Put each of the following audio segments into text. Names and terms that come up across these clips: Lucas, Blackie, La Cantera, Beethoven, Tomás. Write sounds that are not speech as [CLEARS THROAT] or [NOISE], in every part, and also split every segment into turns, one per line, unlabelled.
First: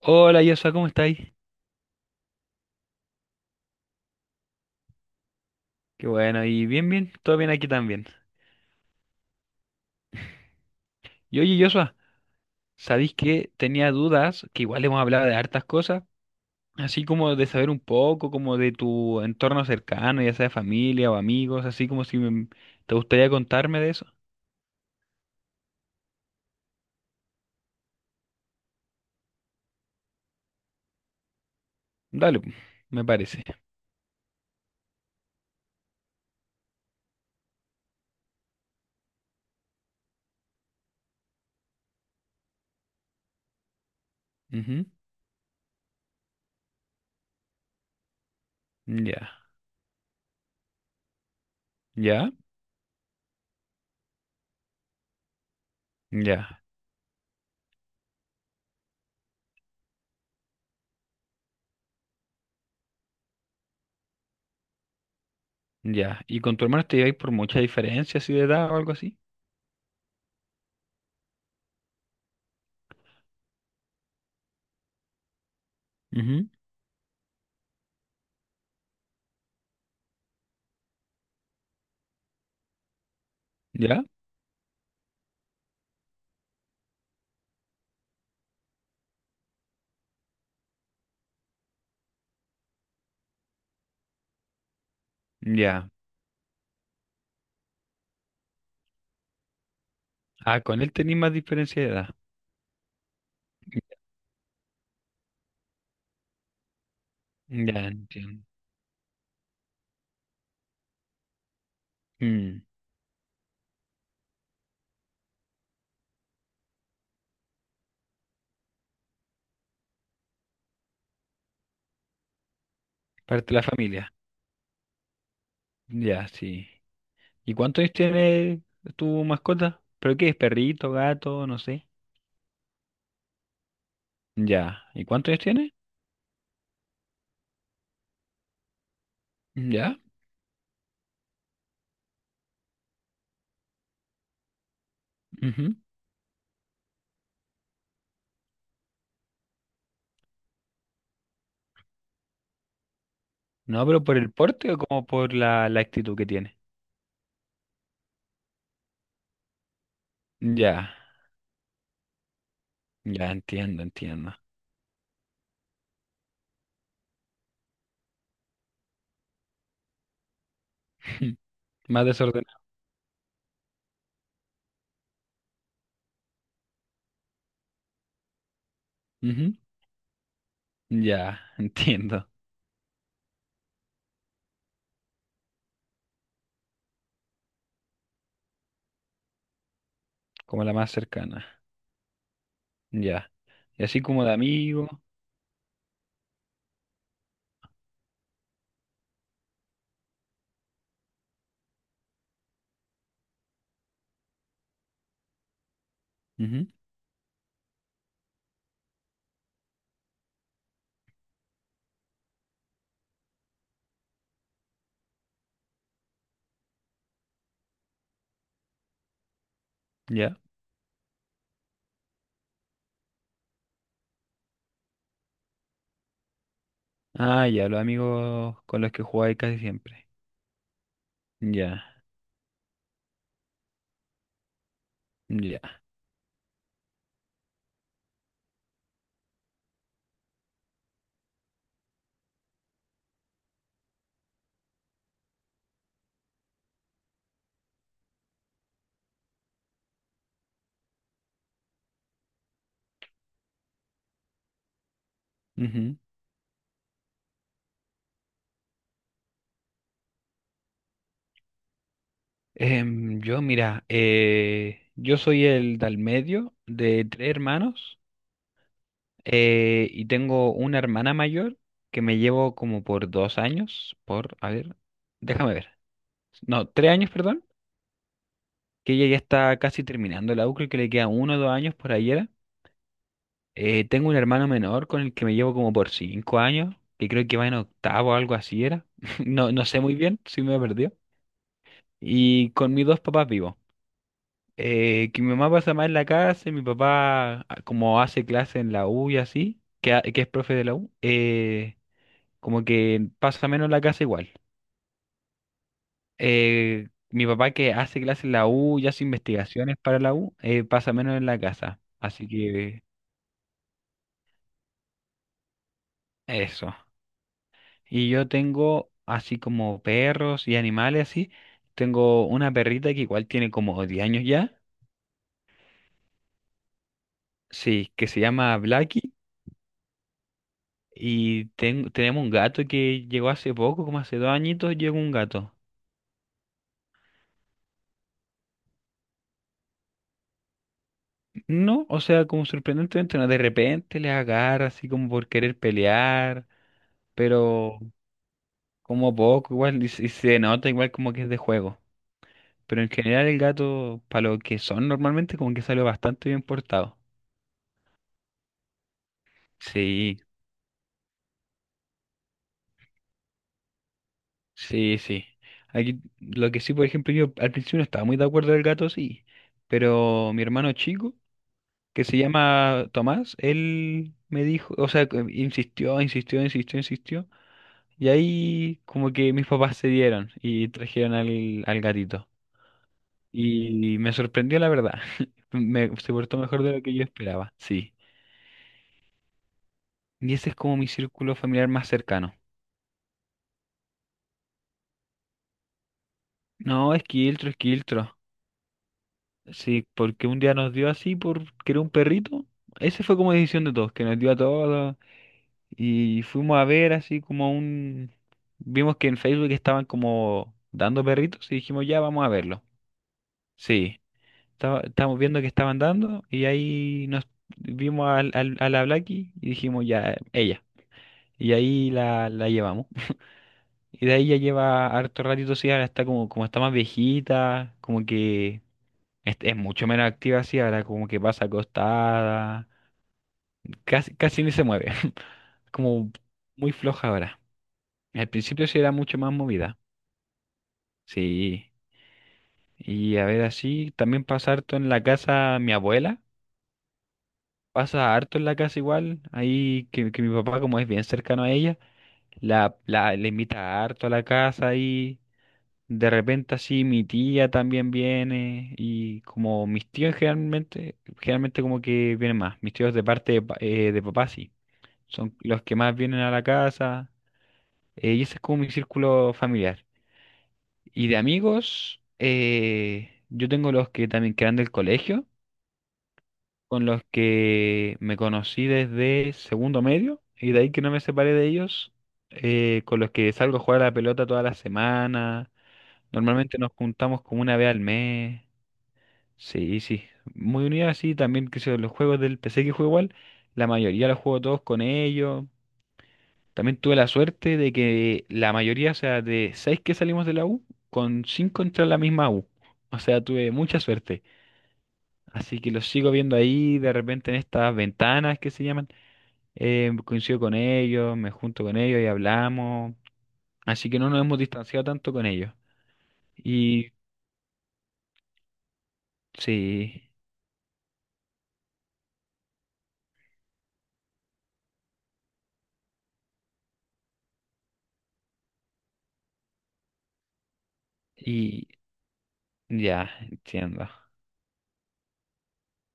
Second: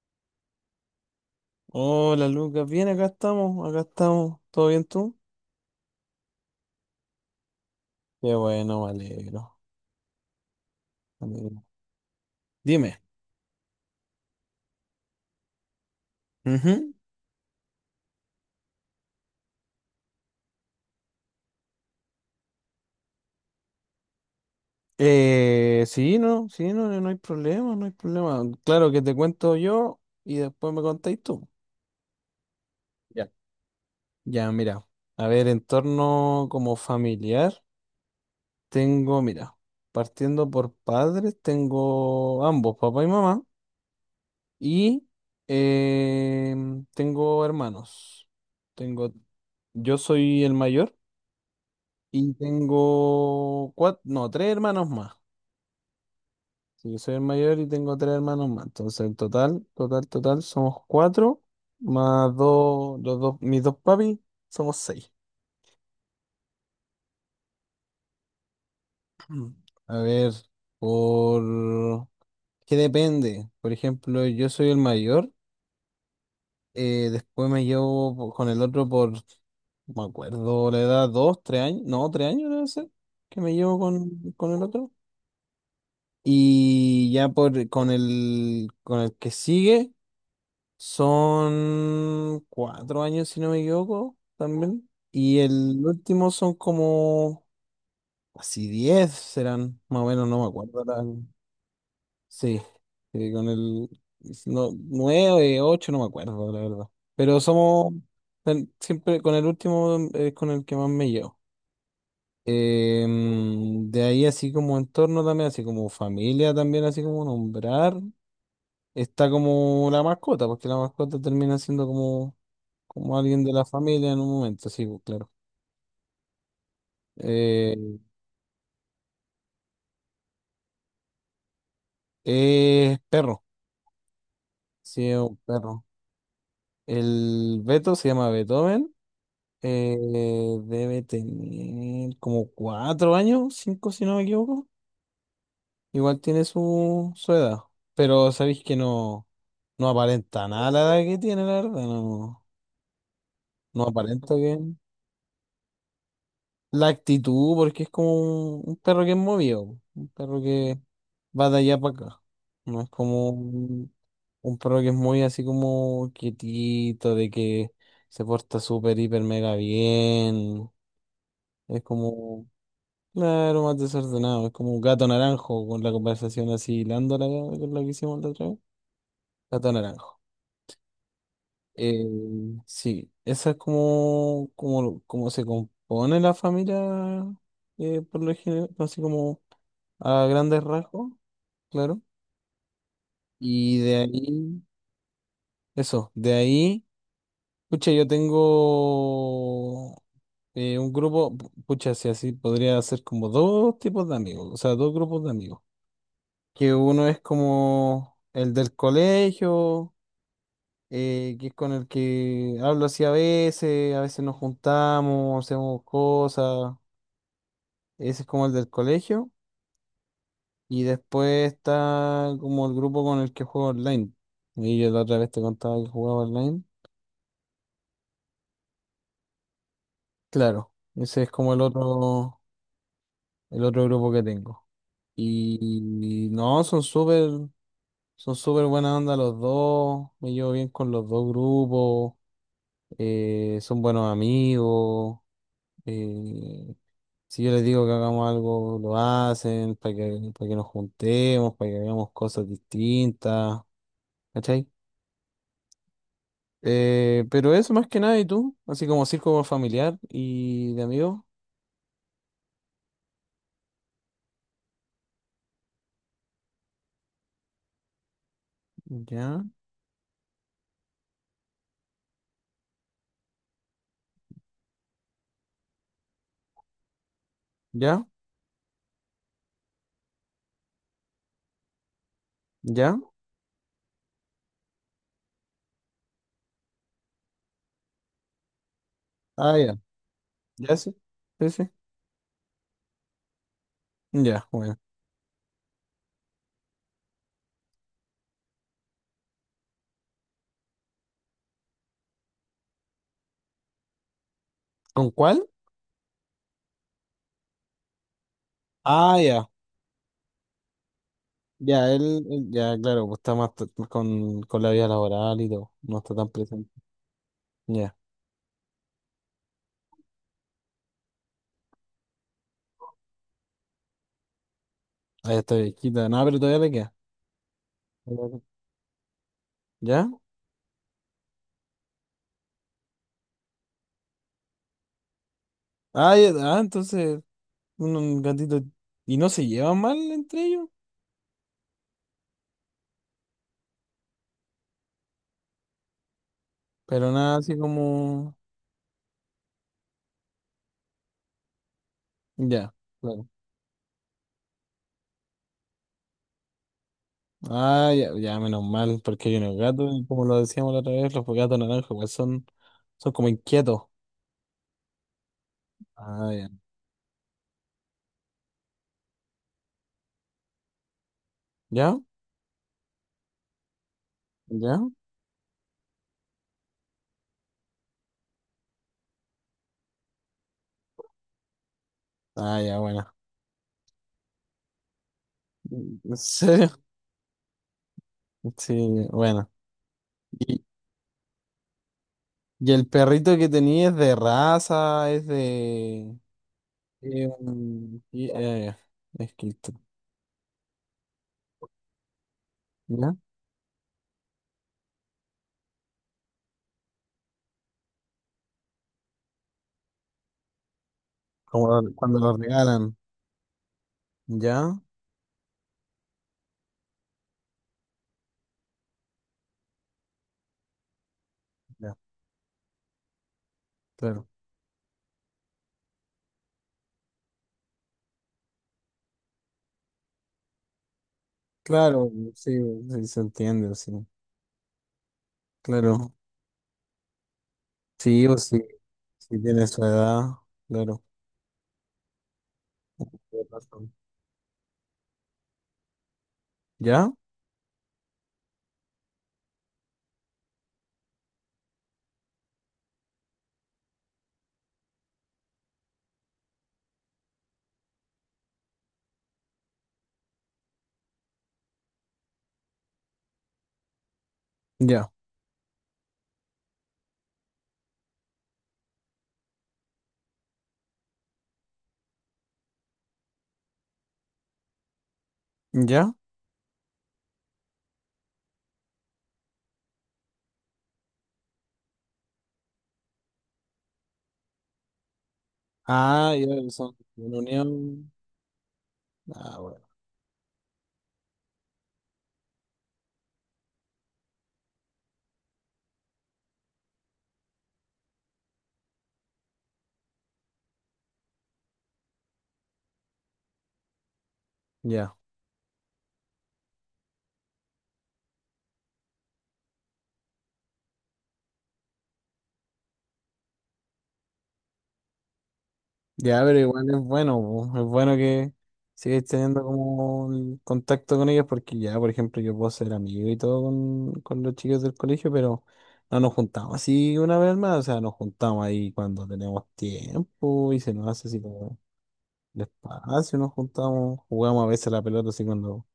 Hola Joshua, ¿cómo estáis?
Hola Lucas, bien, acá estamos, acá estamos. ¿Todo bien tú?
Qué bueno, y bien, bien, todo bien aquí también.
Qué bueno, me alegro. Me
Y
alegro.
oye Joshua,
Dime.
¿sabéis que tenía dudas, que igual hemos hablado de hartas cosas,
Ujú.
así como de saber un poco, como de tu entorno cercano, ya sea familia o amigos, así como si me- te gustaría contarme de eso?
Sí, no, sí, no, no hay problema, no hay problema. Claro que te cuento yo y después me contáis tú.
Dale, pu, me
Ya.
parece.
Ya, mira. A ver, entorno como familiar, tengo, mira, partiendo por padres, tengo ambos, papá y mamá,
Ujú.
y tengo hermanos. Tengo,
Ya,
yo soy el mayor.
ya,
Y tengo cuatro, no, tres hermanos más.
ya,
Sí, yo soy el mayor y tengo tres hermanos más. Entonces, en total, total, total, somos cuatro, más dos, los dos, mis dos papis, somos seis.
ya. ¿Y con tu hermano te lleváis por mucha diferencia así de edad o algo así?
[CLEARS THROAT] Mm. A ver, por... ¿Qué depende? Por ejemplo, yo soy el mayor,
Ujú.
después con el otro por, no me acuerdo, la edad, dos, tres años, no, tres años debe ser, que me llevo
Ya,
con el otro. Y ya por con el que sigue son cuatro años, si no me equivoco, también. Y el
ya.
último son como así diez serán, más o menos, no me
Ah, con
acuerdo.
él
La-
tenéis más diferencia de edad.
Sí, sí, con el no, nueve, ocho, no me acuerdo, la verdad. Pero
Ya,
somos
entiendo.
ten- siempre con el último es con el que más me llevo.
Mm.
De ahí así como entorno también, así como familia también, así como nombrar. Está como la mascota, porque la mascota termina siendo como, como alguien
Parte
de
de la
la familia
familia.
en un momento, sí, pues, claro.
Ya, sí. ¿Y cuántos años
Eh,
tiene tu mascota? ¿Pero qué es? ¿Perrito, gato? No sé.
es perro,
Ya. ¿Y
sí, es
cuántos
un
años tiene?
perro. El Beto se llama Beethoven, eh,
Ya.
debe tener como cuatro años, cinco si no me equivoco.
Ujú.
Igual tiene su, su edad, pero sabéis que no, no aparenta nada la edad que tiene, la verdad, no, no
No, pero por el
aparenta que...
porte o como por la actitud que tiene.
La actitud, porque es como un perro que es movido, po, un perro que
Ya,
va de allá para acá. No es como
ya entiendo, entiendo.
un perro que es muy así como quietito, de que se porta súper, hiper, mega bien.
[LAUGHS]
Es
Más
como,
desordenado.
claro, más desordenado. Es como un gato naranjo con la conversación así lándola con la que hicimos la otra vez.
Ujú.
Gato naranjo.
Ya, [LAUGHS]
Eh,
entiendo.
sí, esa es como, como, como se compone la familia, por lo general, así como. A grandes
Como la más
rasgos,
cercana.
claro.
Ya.
Y
Y
de
así como de
ahí,
amigo.
eso, de ahí, pucha, yo tengo un grupo, pu- pucha, si así podría ser como dos tipos de amigos, o sea, dos grupos de amigos.
Ujú.
Que uno es como el del colegio, que es con el que hablo así a veces nos juntamos, hacemos cosas, ese es como el del colegio.
Ya.
Y después está como el grupo con el que juego online. Y yo la otra vez te contaba que jugaba online.
Ah, ya, los amigos con los que jugáis casi siempre.
Claro, ese es como
Ya,
el otro grupo que tengo.
ya.
Y no, son súper buena onda los dos. Me llevo bien con los dos grupos. Son buenos amigos. eh, si yo les digo que hagamos algo, lo hacen para que nos juntemos, para que hagamos cosas distintas. ¿Cachai?
Ujú.
Pero eso más que nada, ¿y tú? Así como circo familiar y de amigos.
Yo, mira, yo soy el del medio de tres hermanos
Ya,
y tengo una hermana mayor que me llevo como por 2 años, por, a ver, déjame ver, no, 3 años, perdón,
ya,
que ella ya está casi terminando la U, creo que le queda 1 o 2 años por ahí era.
ya.
Tengo un hermano menor con el que me llevo como por 5 años, que creo que va en octavo o algo así era. [LAUGHS] No,
Ah,
no
ya.
sé muy bien si me
Ya,
perdió.
sí. Sí, sí.
Y con mis dos papás vivo.
Ya, bueno.
Que mi mamá pasa más en la casa y mi papá, como hace clase en la U y así, que, que es profe de la U, como que pasa menos en la casa igual.
¿Con cuál?
Mi papá que hace clase en la U y hace
Ah, ya.
investigaciones para la U, pasa menos en la casa.
Ya, él,
Así
él- Ya,
que
claro, pues está más t- con la vida laboral y todo. No está tan presente.
eso.
Ya,
Y yo tengo así como perros y animales así. Tengo una perrita que igual tiene como 10 años ya.
ahí está viejita. Nada, pero todavía le queda.
Sí, que se llama Blackie.
¿Ya?
Y tenemos un gato que llegó hace poco, como hace 2 añitos, llegó un gato.
Ah, ya, ah, entonces, un gatito. Y no se llevan mal entre ellos,
No, o sea, como sorprendentemente, no, de repente les agarra así como por querer pelear,
pero nada así
pero
como.
como poco igual, y se nota igual como que es de juego.
Ya.
Pero en general
Claro.
el gato, para lo que son normalmente, como que salió bastante bien portado.
Ah, ya, ya, menos mal, porque hay unos gatos, y
Sí,
como lo decíamos la otra vez, los gatos naranjas igual son, son como inquietos.
sí, sí. Aquí,
Ah, ya.
lo que sí, por ejemplo, yo al principio no estaba muy de acuerdo del gato, sí, pero mi hermano chico
¿Ya?
que se llama Tomás, él me dijo,
¿Ya?
o sea, que insistió, insistió, insistió, insistió. Y ahí como que mis papás se dieron y trajeron al gatito.
Ah, ya, bueno.
Y me sorprendió la verdad. [LAUGHS] Se
¿En
portó mejor
serio?
de lo que yo esperaba, sí.
Sí, bueno.
Y ese es
¿Y,
como mi círculo familiar más cercano.
y el perrito que tenía es de raza? ¿Es de...?
No, esquiltro,
Un-
esquiltro.
y- es que esto-
Sí, porque un día nos dio así porque era un perrito. Ese
¿Ya?
fue como decisión de todos, que nos dio a todos. Y fuimos a ver así como un. Vimos que en Facebook estaban como dando perritos y
Como
dijimos,
lo-
ya
cuando
vamos a
lo
verlo.
regalan.
Sí,
¿Ya?
estábamos viendo que estaban dando y ahí nos vimos a la Blackie y dijimos, ya, ella. Y ahí
Ya,
la llevamos. [LAUGHS] Y de
claro.
ahí ya lleva harto ratito, sí, ahora está como está más viejita, como que es mucho menos activa así, ahora como que pasa
Claro, sí,
acostada,
sí se entiende, sí.
casi, casi ni se mueve, [LAUGHS] como
Claro.
muy floja ahora.
Sí
Al
o sí.
principio sí era mucho más
Si tiene
movida.
su edad, claro.
Sí. Y a ver,
Razón.
así también pasa harto en la casa mi abuela.
¿Ya?
Pasa harto en la casa igual. Ahí que mi papá, como es bien cercano a ella, la invita harto a la casa y de repente así mi tía también viene. Y como mis tíos generalmente, generalmente como que vienen más. Mis tíos de parte de papá sí.
Ya.
Son los que más vienen a la casa. Y ese es como mi círculo familiar. Y de amigos, yo tengo los que también quedan del colegio,
¿Ya?
con los que me conocí desde segundo medio, y de ahí que no me separé de ellos, con los que salgo a jugar a la pelota toda la semana.
Ah, ya
Normalmente nos
son
juntamos
una
como una vez al
unión.
mes.
Ah,
Sí,
bueno.
sí. Muy unidos así, también que sé, yo, los juegos del PC que juego igual, la mayoría los juego todos con ellos. También tuve la suerte de que la mayoría, o sea, de seis que salimos de la U, con cinco entré a la misma U. O sea, tuve mucha suerte.
Ya.
Así que los sigo viendo ahí, de repente en estas ventanas que se llaman. Coincido con ellos, me junto con ellos y hablamos. Así que no nos hemos distanciado tanto con ellos.
Ya, pero igual
Y
es bueno, po. Es bueno que sigáis teniendo
sí,
como el contacto con ellos porque ya, por ejemplo, yo puedo ser amigo y todo con los chicos del colegio, pero no nos juntamos así una vez más, o sea, nos juntamos ahí cuando tenemos tiempo y se nos hace así
y
como el
ya,
espacio, nos
entiendo.
juntamos, jugamos a veces a la pelota así cuando,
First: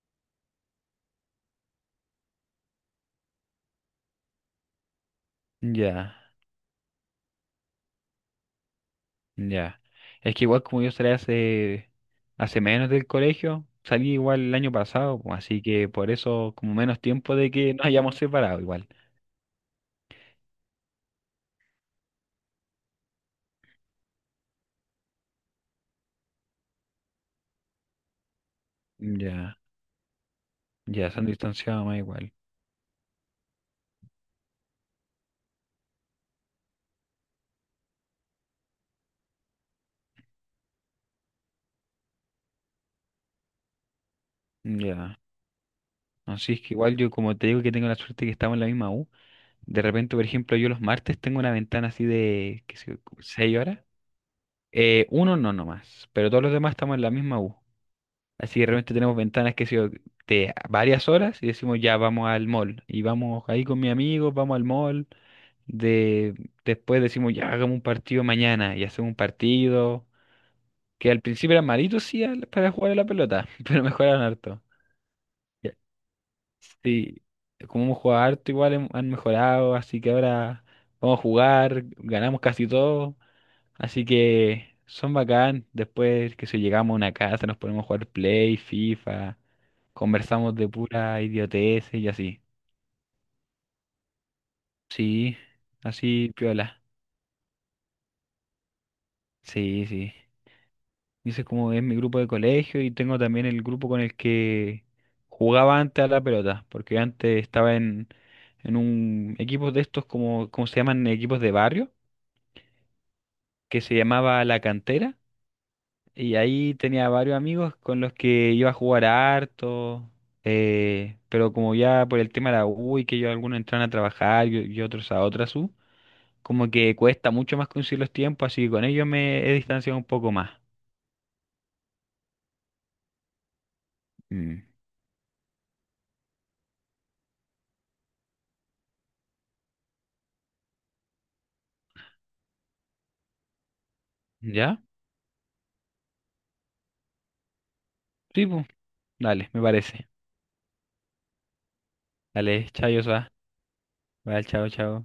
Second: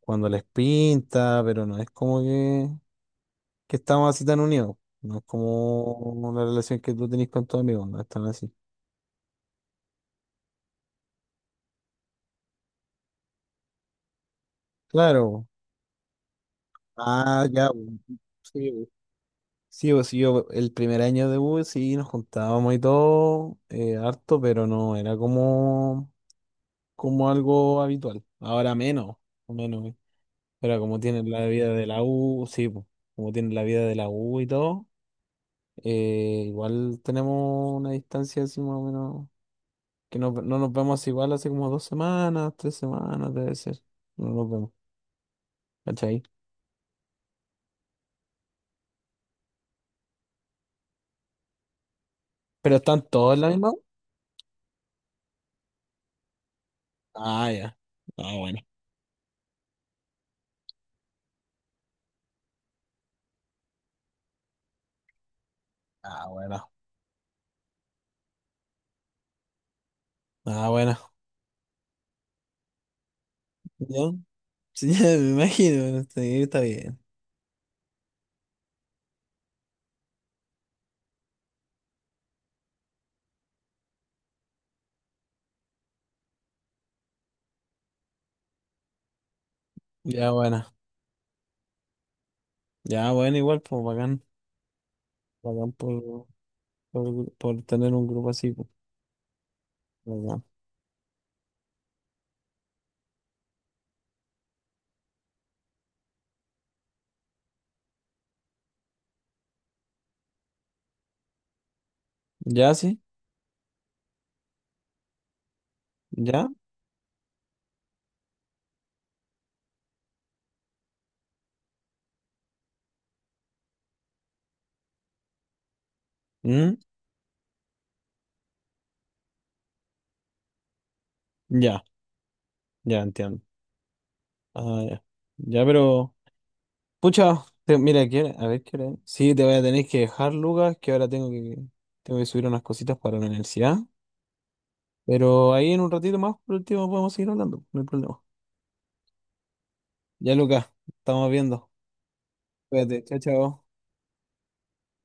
cuando les pinta, pero no es como que estamos así tan unidos. No es
Ya.
como la relación que tú tenés con tus amigos, no es tan así.
Ya. Es que igual como yo salí hace menos del colegio, salí igual el año pasado, pues,
Claro.
así que por eso como menos tiempo
Ah,
de
ya.
que nos
Bu.
hayamos separado
Sí,
igual.
bu. Sí, pues sí, yo el primer año de U E sí nos juntábamos y todo, harto, pero no era como, como algo habitual. Ahora menos, o
Ya,
menos. Pero como
ya, se han
tienen la vida
distanciado
de
más
la
igual.
U, sí, pues, como tienen la vida de la U y todo, igual tenemos una distancia así más o menos que no, no nos vemos igual hace como dos semanas, tres semanas, debe ser. No nos vemos,
Ya.
¿cachai?
Así es que igual yo como te digo que tengo la suerte que estamos en la misma U, de repente, por ejemplo, yo los martes tengo una ventana así de, qué
Pero
sé yo,
están todos en la
seis
misma.
horas. Uno no nomás, pero todos los demás estamos en la misma
Ah,
U.
ya. Ah, bueno.
Así que realmente tenemos ventanas que sé yo, de varias horas y decimos ya vamos al mall. Y vamos ahí con mis amigos, vamos al mall.
Ah,
De,
bueno.
Después decimos ya hagamos un partido mañana y hacemos un partido.
Ah, bueno.
Que al principio eran malitos sí para jugar a la pelota, [LAUGHS] pero
Ya.
mejoraron harto.
Sí, [LAUGHS] ya me
Ya.
imagino. Sí, está bien.
Sí, como hemos jugado harto igual han mejorado, así que ahora vamos a jugar, ganamos casi todo. Así que son bacán. Después que si llegamos a una casa, nos ponemos a jugar Play, FIFA,
Ya,
conversamos
bueno.
de pura idiotez y así.
Ya, bueno, igual, pues bacán.
Sí,
Bacán
así piola.
por tener un grupo así. Pues,
Sí, sí.
bacán.
Dice como es mi grupo de colegio y tengo también el grupo con el que jugaba antes a la pelota, porque antes estaba en un equipo de estos como se llaman equipos de barrio,
Ya, sí.
que se llamaba La Cantera. Y
Ya.
ahí tenía varios amigos con los que iba a jugar harto, pero como ya por el tema de la U y que yo algunos entran a trabajar y otros a otras U, como
Mm.
que cuesta mucho más conseguir los tiempos, así que con ellos me he distanciado un poco más.
Ya. Ya, entiendo.
Mm.
Ah, ya. Ya, pero. Pucha, te- mira, ¿qué hora- a ver qué hora es? Sí, te voy a tener que dejar, Lucas, que ahora tengo que subir unas cositas para la universidad.
¿Ya?
Pero ahí en un ratito más, por último, podemos seguir hablando, no hay problema.
Sí, pues, dale, me parece.
Ya, Lucas, estamos viendo.
Dale, chao,
Cuídate, chao,
Joshua.
chao.
Vale, chao, chao.